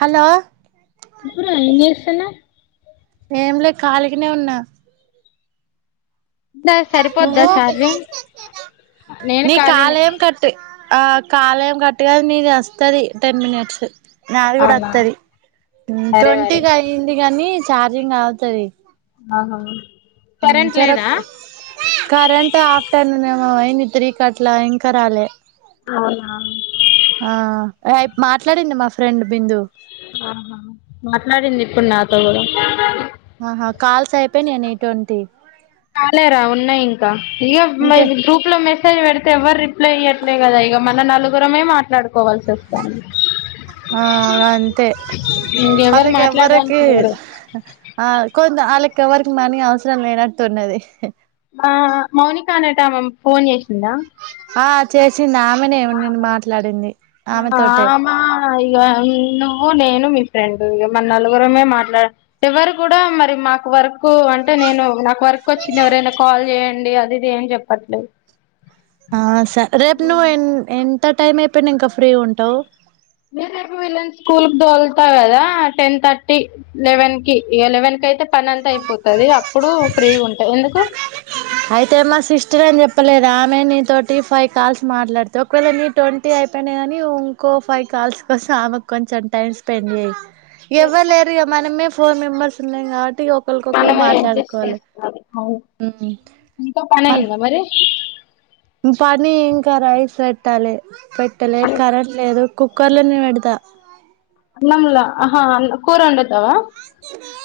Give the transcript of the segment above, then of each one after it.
Hello చెప్పురా ఏం చేస్తున్నావ్ ఏం లే కాలగనే ఉన్నా దా సరిపోద్దా నువ్వు ఛార్జింగ్ నేను నీ ఖాళీనే కాళం కట్ ఆ కాలం కట్టుగా నీది వస్తుది టెన్ మినిట్స్ నాది కూడా అవునా వస్తది సరే మరి ట్వంటీకి అయింది కానీ చార్జింగ్ అవుతది ఆహా కరెంట్ లేదా చెరక్ కరెంట్ ఆఫ్టర్న్మయిన్ ఏమో పోయింది త్రికట్లా ఇంకా రాలే ఆ అయి మాట్లాడింది మా ఫ్రెండ్ బిందు మాట్లాడింది ఇప్పుడు నాతో కూడా ఆహా కాల్స్ అయిపోయినాయ నీవి ట్వంటీ కాలేరా ఉన్నాయి ఇంకా ఇక ఇంకే గ్రూప్ లో మ పెడితే ఎవ్వరు రిప్లై అయ్యట్లే కదా ఇక మన నలుగురమే మాట్లాడుకోవాల్సి వస్తాంది అ అంతే ఇంకెవరు వాళ్ళకి ఎవ్వరికి మాట్లాడడానికి లేరు ఆ కొంత ఆలకి ఎవరికి మనీ అవసరం లేనట్టున్నది ఆ మౌనికా అనటమా ఫోన్ చేసిందా ఆ చే నామనే ఏమ నేను మాట్లాడింది ఆమె తోటే ఆ ఇగ నువ్వు నేను మీ ఫ్రెండ్ ఇక మ నలుగురమే మాట్లాడ ఎవరు కూడా మరి మాకు వర్కు అంటే నేను నాకు వర్క్ వచ్చింది ఎవరైనా కాల్ చేయండి అండి అదిది ఏం చెప్పట్లేదు ఆ స రేపు నువ ఎన్ ఎ ఎత్త టైం అయిపోయినా ఇంకా ఫ్రీ ఉంటావు మీరు రేపు వెళ్ళ స్కూల్ క దొలుతా కదా టెన్ థర్టీ లెవెన్ కి ఎలెవెన్ కి అయితే పని అంతా అయిపోతుది అప్పుడు ఫ్రీ ఉంటాయి ఎందుకు అయితే మా సిస్టర్ అని చెప్పలేదు ఆమె నీతోటి ఫైవ్ కాల్స్ మాట్లాడితే ఒకవేళ నీ ట్వంటీ అయిపోయినా గాని ఇంకో ఫైవ్ కాల్స్ కోసం ఆమెకు కొంచెం టైం స్పెండ్ చేయ్యి చేస్తా ఎవ్వలే ఏరు ఇగా మనమే ఫోర్ మెంర్స్ ఉల్ ఆట్ టి ఒకరికొకళ్రు మనమే అడ్జస్ట్ మాట్లాడుకోవాలి ఇకా పన మన ఇంద మరి పని ఏంకా రైస్ పెట్టాలి పెట్టలే కరెంట్ లేదు కుక్కర్లో నేను పెడతా నమ్లహా కూరండతవా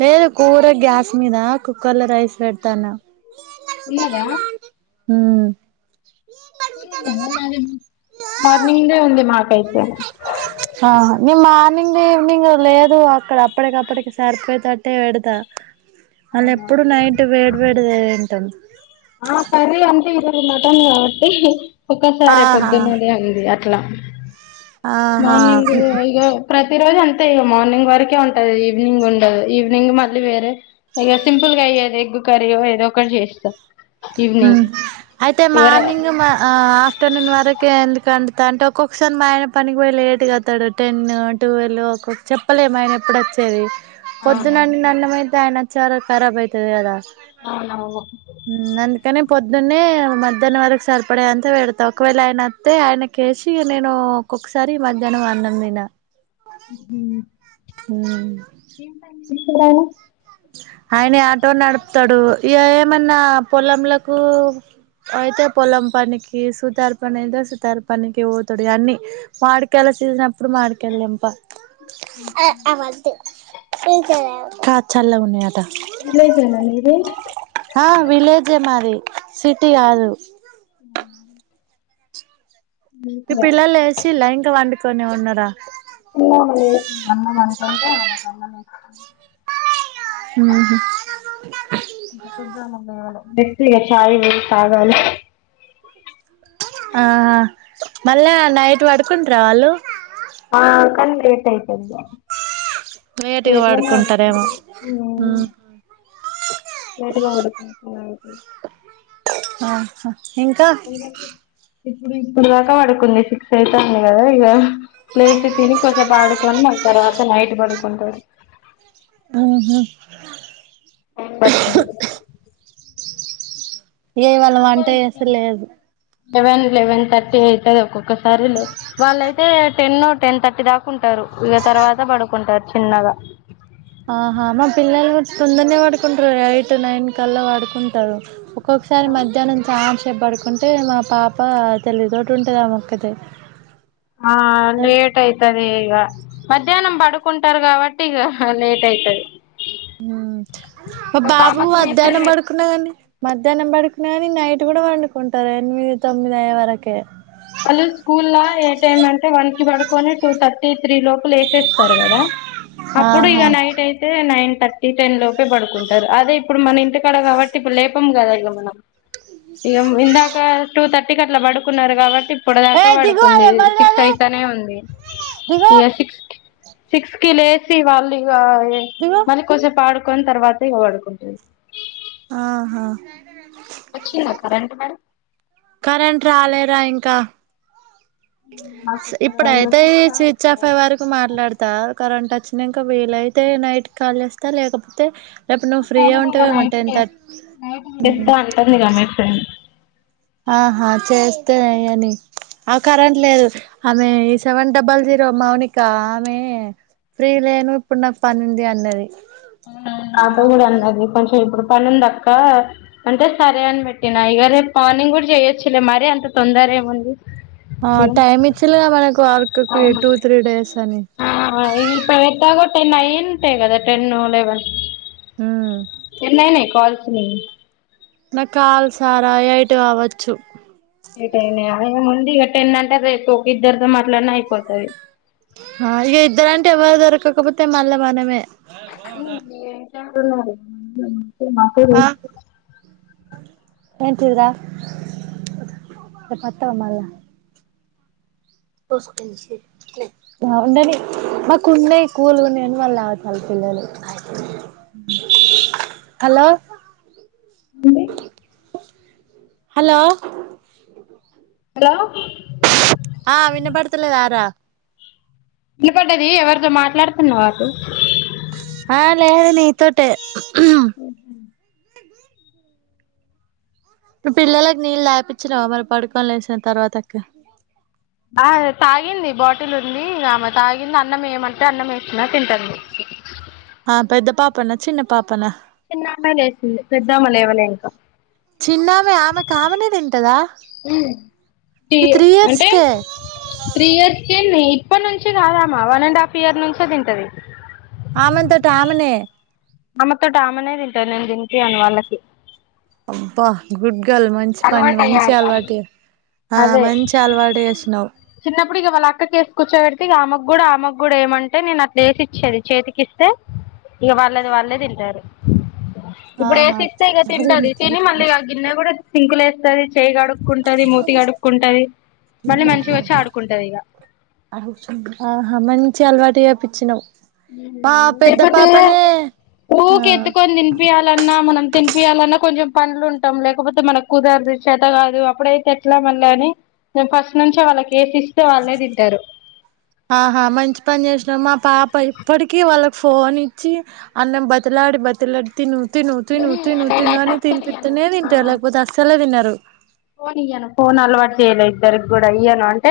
లేదు కూర గ్యాస్ మీద కుక్కర్ లో రైస్ పెడతాను ఉన్నదా హమ్ మార్నింగ్ దే ఉంది మా ఆ నిమ్ మార్నింగ్ ఈవినింగ్ లేదు అక్కడ అప్పటికప్పటికి సరిపోయితేట్టే పెడతా వాళ్ళ ఎప్పుడు నైట్ వేడి వేడిదింటం ఆ కర్రీ అంటే ఈరోజు మటన్ కబాటి ఒక్కసారే ఆహా పగ్గనద ఆగి పట్లా ఆహా మార్నింగ్ ఇ ప్రతి రోజ ఎంత అ ఇ మార్నింగ్ వరకే ఉంటది ఈవినింగ్ ఉండదు ఈవినింగ్ మళ్ళీ వేరే ఇక సింపుల్ గా అయోది ఎగ్గు కర్రీ ఏదో ఒకటి చేస్తాం అయితే మార్నింగ్ ఆ ఆఫ్టర్నూన్ వరకు ఓకే ఎందుకంట అంటే ఒక్కొక్కసారి మా ఆయన పనికి పోయి లేటుగా వతాడు టెన్ ట్వెల్ ఒక్కొక్క చెప్పలేము మా ఆయన ఎప్పుడ వచ్చేది పొద్దునన్న నాన్నమై టైనా చారఖరాబ్ అవుతుది అదా నంత పొద్దున్నే మధ్యాహ్నం వరకు సరిపడా అంత పెడతా ఒకవేళ ఆయనస్తతే ఆయనకేసి నేను ఒక్కొక్కసారి మధ్యాహ్నం అన్న తిన హ హ్మ్ చెపు రా ఆయన ఆటో నడుపుతాడు ఇ ఏమన్నా పొలంలకు అయితే పొలం పనికి సూతార పని ఏదో సూతార పనికి తడు అన్ని మాడికాయల సీసన్ప్పుడు మాడికాయలుంప ఆ అ [unintelligible] చల్ల ఉన్నాయిట విలేజేనా మీది ఆ విలేజే మరి సిటీ కాదు ఇ చిన్నామె పిల్లలు వేసి లైన్ గా కొనే ఉన్నార [inaudible] మ్మ్ హ్మ్ ఇద్దా ఉన్నాన ఎక్టిగా చయ తగాలీ ఆ మళ్ళా నైట్ పడుకుంటర వాళ్ళు ఆ [unintelligible] లేటుగా లేట్ గానే పడుకుంటారేమో ఉహు పడుకుంటారు ఆ ఇంకా ఇప్పుడు ఇప్పుడు దకా పడుకుంది సిిక్స్ అయితుంది కదా ఇక ప్లేస్ తిని కొసడుకొని మా తర్వాత నైట్ పడుకుంటారు [inaudible] ఉహు ఏవాళం వంట చేస లేదు లవెన్ లెవన్థర్టీ అయితుద ఒక ఒసారి లే వాళ్ళయితే టెన్ నోట్ టెన్ థటీ దాకా ారు ఇక తర్వాత పడుకుంటారు చిన్నగా ఆహా మా పిల్లలు కూడా తొందరనే వాడుకుంటారు ఎయిట్ నైన్ కల్లా పోడుకుంటారు ఒక్కొక్కసారి మధ్యాహ్నం చ చె పడుకుంటే మా పాప తెల్లిగుతోటి ఉంటుంది ఆ మొక్కది ఆ లేేట్ అయితాడి అదే ఇక మధ్యాహ్నం పడుకుంటారు కాబట్టి ఇక లేట్ అయితది మా ఒక బాబు ఆమెకు మధ్యా్నం మెసేజ్ పడుకున్నద మధ్యాహ్నం పడుకునా కాని నైట్ కూడా వండుకుంటారు ఎనిమిది తొమ్మిది అయ్యే వరకే వాళ్ళు స్కూల్లా ఏ టైమ్ అంటే వన్ కి పడుకొని టూ థర్టీ త్రీ లోపలేచేస్తారు కదా అప్పుడు ఇక ఆహా నైట్ అయితే నైన్ థర్టీ టెన్ లోపే పడుకుంటారు అదే ఇప్పుడు మన ఇంతకాడ కాబట్టి ఇప్పుడు లేపం కదా ఇక మనం ఇక ఇందాక టూ తర్ టి అట్లా పడుకున్నారు కాబట్టి ఇప్పుడు ఏ దాకా దిగు అది పడుకుంది ఎవరిది సిక్స్ అది అయితనే ఉంది దిగు ఇక సిక్స్ సిక్స్ కి లేసి వాళ్ళీ దిగు మన కొసే పాడు వన్ తర్వాతేడుకుంటుంది ఆహా కరెంట్ రాలేరా ఇంకా ఇప్పుడయితే స్విచ్ ఆఫ్ అ వరకు మాట్లాడతా కరెంట్ నాంక వేలయితే నైట్ కాళేస్తా లేకపోతే రేపు నువ్వు ఫ్రీగా ఉంటావేమో నైట్ టెన్ తెస్ థర్టీ తెస్తా అంటుంది కదా మీ ఫ్రెండ్ ఆహా హ చేస్తేనే అని ఆ కరెంట్ లేదు ఆమె ఈ సెవెన్ డబల్ జీరో మౌనిక ఆమె ఫ్రీ లేను ఇప్పుడు నాకు పనుంది అన్నది తతో కూడా అంద కొంచెం ఇప్పుడు ప నుందక్క అంటే సరే అని పెట్టినా ఇక రేపు పార్నింగ్ కూడా చెయ్యొచ్చులే మరి అంత తొందర ఏముంది ఆ ఇగ టైమ్ ఇచిల్లు కదా మనకు వర్క్కి టూ త్రీ డేస్ అని ఆ ఇగ టెన్ ఐంటే గదా టెన్ లెవెన్ ఉమ్ ఎన్నయినయ్ కాల్స్ సరే నాకు కాల్సారా ఎటు కావచ్చు ఏటైన ఏమ్ ఇక టెనంటే రేపు ఒక ఇద్దరితో మాట్లాడి అయిపోతది ఆ ఇగ ఇద్దరు అంటే ఎవ్వరు దొరకకపోతే మళ్ళ మనమే ఉ ఏటట్టున్నారు ఉ మాకు ఏంటి ఇదిరా రేపత్తావా మళ్ళా బాగుండడి మాకు ఉన్నాయి కూలు ఉన్నాని వాళ్ళ అవతాల పిల్లలు హలో బడి హలో హలో ఆ విన్నపడుతులే రా నిలబడ్డది ఎవరితో మాట్లాడుతున్నవా అటు ఆ లేదు నీ తోటే ఉ పిల్లలకి నీళ్ళు తాపిచ్చినవా మరి పడుకొని లే సిన తర్వాత ఆ తాగింది బాటిల్ ఉంది ఆమె తాగింది అన్నం ఏమంటే అన్నం వేస్తున్నా తింటడి ఆ పెద్ద పాపన్న చిన్న పాపన చిన్న అమ్మాయి లేసింది పెద్ద అమ్మ ఏవలే ఇంకా చిన్నమె ఆమెకు ఆమెనే తింటదా ఊం ఈ త్రీ ఇయర్స్ అంటే కే త్రీ ఇయర్స్ కెే నీ ఇప్పటి నుంచి కాదమ్మ వన్ అండ్ హాఫ్ ఇయర్ నుంచే తింటది ఆమెంతట ఆమెనే ఆమెతోటి ఆమెనే తింటది నేను తినిపియ్యను వాళ్ళకి అబ్బా గుడ్ మంచి పని మంచి అలవాటు ఆ అదే మంచి అలవాటు చేసినవ్ చిన్నప్పుడు ఇక వాళ్ళ అక్కకి వేసి కూర్చోబెడితే ఇగ ఆమెకూడ ఆమెకూడ ఏమంటే నేను అట్లా వేసి ఇచ్చేది చేతికి ఇస్తే ఇగ వాళ్ళది వాళ్ళే తింటరు ఇప్పుడు వేసి ఇస్తే ఇక తింటది తిని మళ్ళీ ఆహా ఆ గిన్నె కూడా సింకుల ఎస్ సరే చె చేయి కడుక్కుంటది మూతి కడుక్కుంటది మళ్ళీ మంచిగా వచ్చి ఆడుకుంటది ఆహా మంచి చి అలవాటు చేపించ్చినావ్ లేకపోతే ఆ ఊకే ఎత్కొని తినిపియాలన్నా మనం తినిపియాలన్నా కొంచెం పనులు ఉంటాం. లేకపోతే మనకు కుదరదు చేత కాదు, అప్పుడైతే ఎట్లా మళ్ళ అని మేం ఫస్ట్ నుంచే వాళ్ళకేసిస్ ఆహా మంచి పని చేసినావ్ మా పాప ఇప్పటికిీ వాళ్ళకి ఫోన్ ఇచ్చి అన్నం బతిలాడి బతిలాడి తిను తిను తిను తిను తిను నేనైతే అని అస్సలు ఇయ్యను తినిపితనే తింటరు లేకపోతే అసలే తినరు ఉ [inaudible] ఫోన్ ఇయ్యను ఫోన్ అలవాటు చేయలే ఇద్దరికి కూడా ఇయ్యను అంటే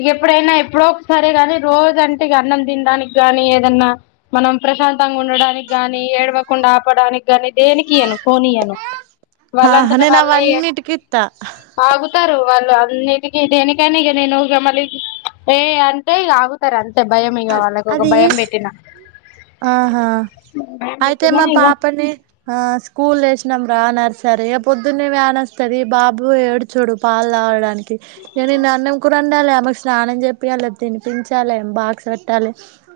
ఇగ ఎప్పుడైనా ఎప్పుడో ఒక సారే ని రోజ అంటే అన్నం తినడానికి గాని ఏదన్నా మనం ప్రశాంతంగా ఉండడానికి గాని ఏడవకుండా ఆపడానికి కానీ దేనికి ఇయ్యను ఫోన్ ఇయ్యను ఆహా వాళ్ళంతట నేను వాళ్ళే అవన్నిటికి ఇత్తా ఆగుత ఉంటారు వాళ్ళు అన్నిటికి దేనికని నేను మలి ఏ అంటె ఆగుతారు అంత ఇంత భయం ఇగ వాళ్ళకు ఒక అది భయం పెట్టినా ఆహా అయితే మా ఇక పాపని ఆ స్కూల్ వేసినాం రా నర్స రీ పొద్దున్నే వ్యాన్ వస్తది బాబు ఏడుచుడు పాలు తాగడానికి నిన్న అన్నం కూర ఉండాలి ఆమెకు స్నానం చెపియ్యాలే తినిపించాలి బాక్స్ పెట్టాలి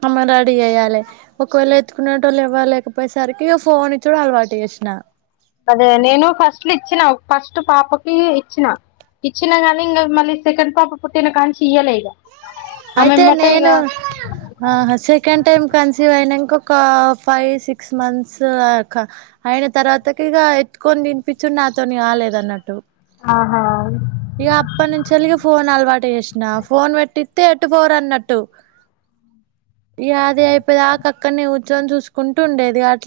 ఆమెను రెడీ చెయాలే ఒకవేళ ఎత్తుకునెటొళ్ళు ఇవ్వలేకపోయేసరికి ఫోన్ ఇచ్చుడు అలవాటు చేసినా అదే నేను ఫస్ట్ లో ఇచ్చినా ఫస్ట్ పాపకి ఇచ్చినా ఇచ్చిన గానీ ఇంకా మళ్ళీ సెకండ్ పాప పుట్టిన కానుంచి అయితే ఇక నేను ఆ సెకండ్ టైమ్ కన్సీవ్ అయినంక ఇంకొక ఫైవ్ సిక్స్ మంత్స్ క అయిన తర్వాత ఇగా ఎత్తుకొని తినిపించుడు నాతోని కాలేదు అన్నట్టు ఆహా ఇగ అప్పనుంచిలి ఫోన్ ఆల్వాట్ టెష్నాఫ్ ఫోన్ పెట్టిత్తె ఎటు పోరు అన్నట్టు ఇగ అదే అయిపోయే దాకా అక్కడినే కూర్చొని చూసుకుంటూ ఉండేది అట్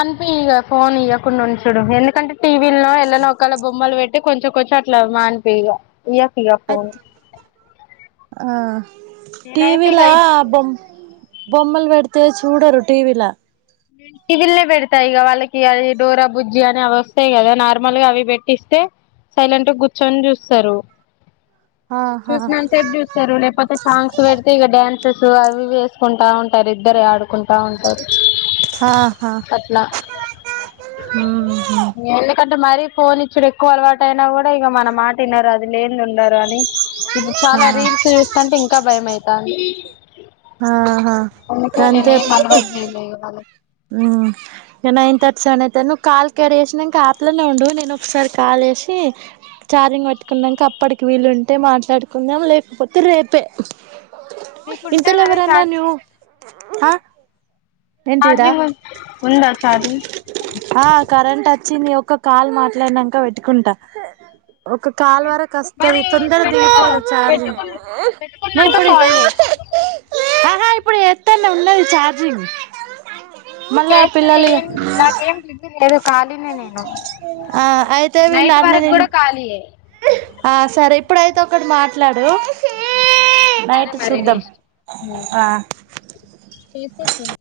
అనిపి [unintelligible] ఇక ఫోన్ ఇవ్వకుండా చూడు ఎందుకంటే టీవీ లో ఎలానో ఒకల బొమ్మలు పెడితే అంటే కొంచెం కొంచెం అట్లా మానిపిగా యాకుయాపోను అత్ టీ వీ లా బొమ్మ బొమ్మలు పెడితే చూడరు టీవీ లా టీవీల్నే పెడతాయి ఇక వాళ్ళకి అ డోర బుజ్జి అని అవి వస్తాయి కదా నార్మల్ గా అవి పెట్టిస్తే సైలెంట్ గా కూర్చొని చూస్తారు ఆహా చూసినాంత సేపు చూస్తారు లేకపోతే సాంగ్స్ పెడితే ఇక డ్యాన్స్ అవి వేసుకుంటా ఉంటారు ఇద్దర ఆడుకుంట బాగుంటారు ఆహా అట్లా ఎందుకు అంటే మరీ పోన్ ఇచ్చడు ఎక్కువ అలవాటు అయినా కూడా ఇక మన మాట విన్నారు అది లేద ఉండరు అని ఇప్పుడు చాలా రీల్స్ చూస్తంటే ఇంకా భయం అయితాంది ఆహా అందుకే కాంత నేనేం అలవాటు చేయలే ఇగ వాళ్ళకి నైన్ థర్టీ సెవెన్ అయిత నువ్వు కాల్ కడ వేసినాక ఆయాప్లోనే ఉండడువు నేను ఒకసారి కాల్ వేసి ఛార్జింగ్ పట్టుకున్నాక అప్పటికి వీలుు ఉంటే మాట్లాడుకుందం లేకపోతే రేపే మీకుంటే మరి ఇంతలవరన్నా ఛార్జింగ్ నువ్వు ఆ ఏంటిరా ఛార్జింగ్ ఉందా ఛార్జింగ్ ఆ కరెంట్ వచ్చింది ఒక కాల్ మాట్లాడినాక పెట్టుకుంటా ఒక కాల్ వరకు వస్తుది మరి తొందర పెట్టుకో దిగిపోదు చార్జింగ్ పెట్టుకున్న నే పెట్టుకున్నాక ఇప్పుడు కాల్ చేయి ఆ ఇప్పుడు ఎత్తన ఉన్నది చార్జింగ్ [unintelligible] చేస్తే పిల్లలు ఇగ ఏం నాకేం బ ఖాళీనే నేను ఆ అయితే వీళ్ళు నైట్ వరకు అన్నదిని కూడా ఖాళీయ ఆ సరే ఇప్పుడైతే ఒకడు మాట్లాడు సరే నైట్ మరి నీ శుద్ధం ఆ ఎసే చే [unintelligible]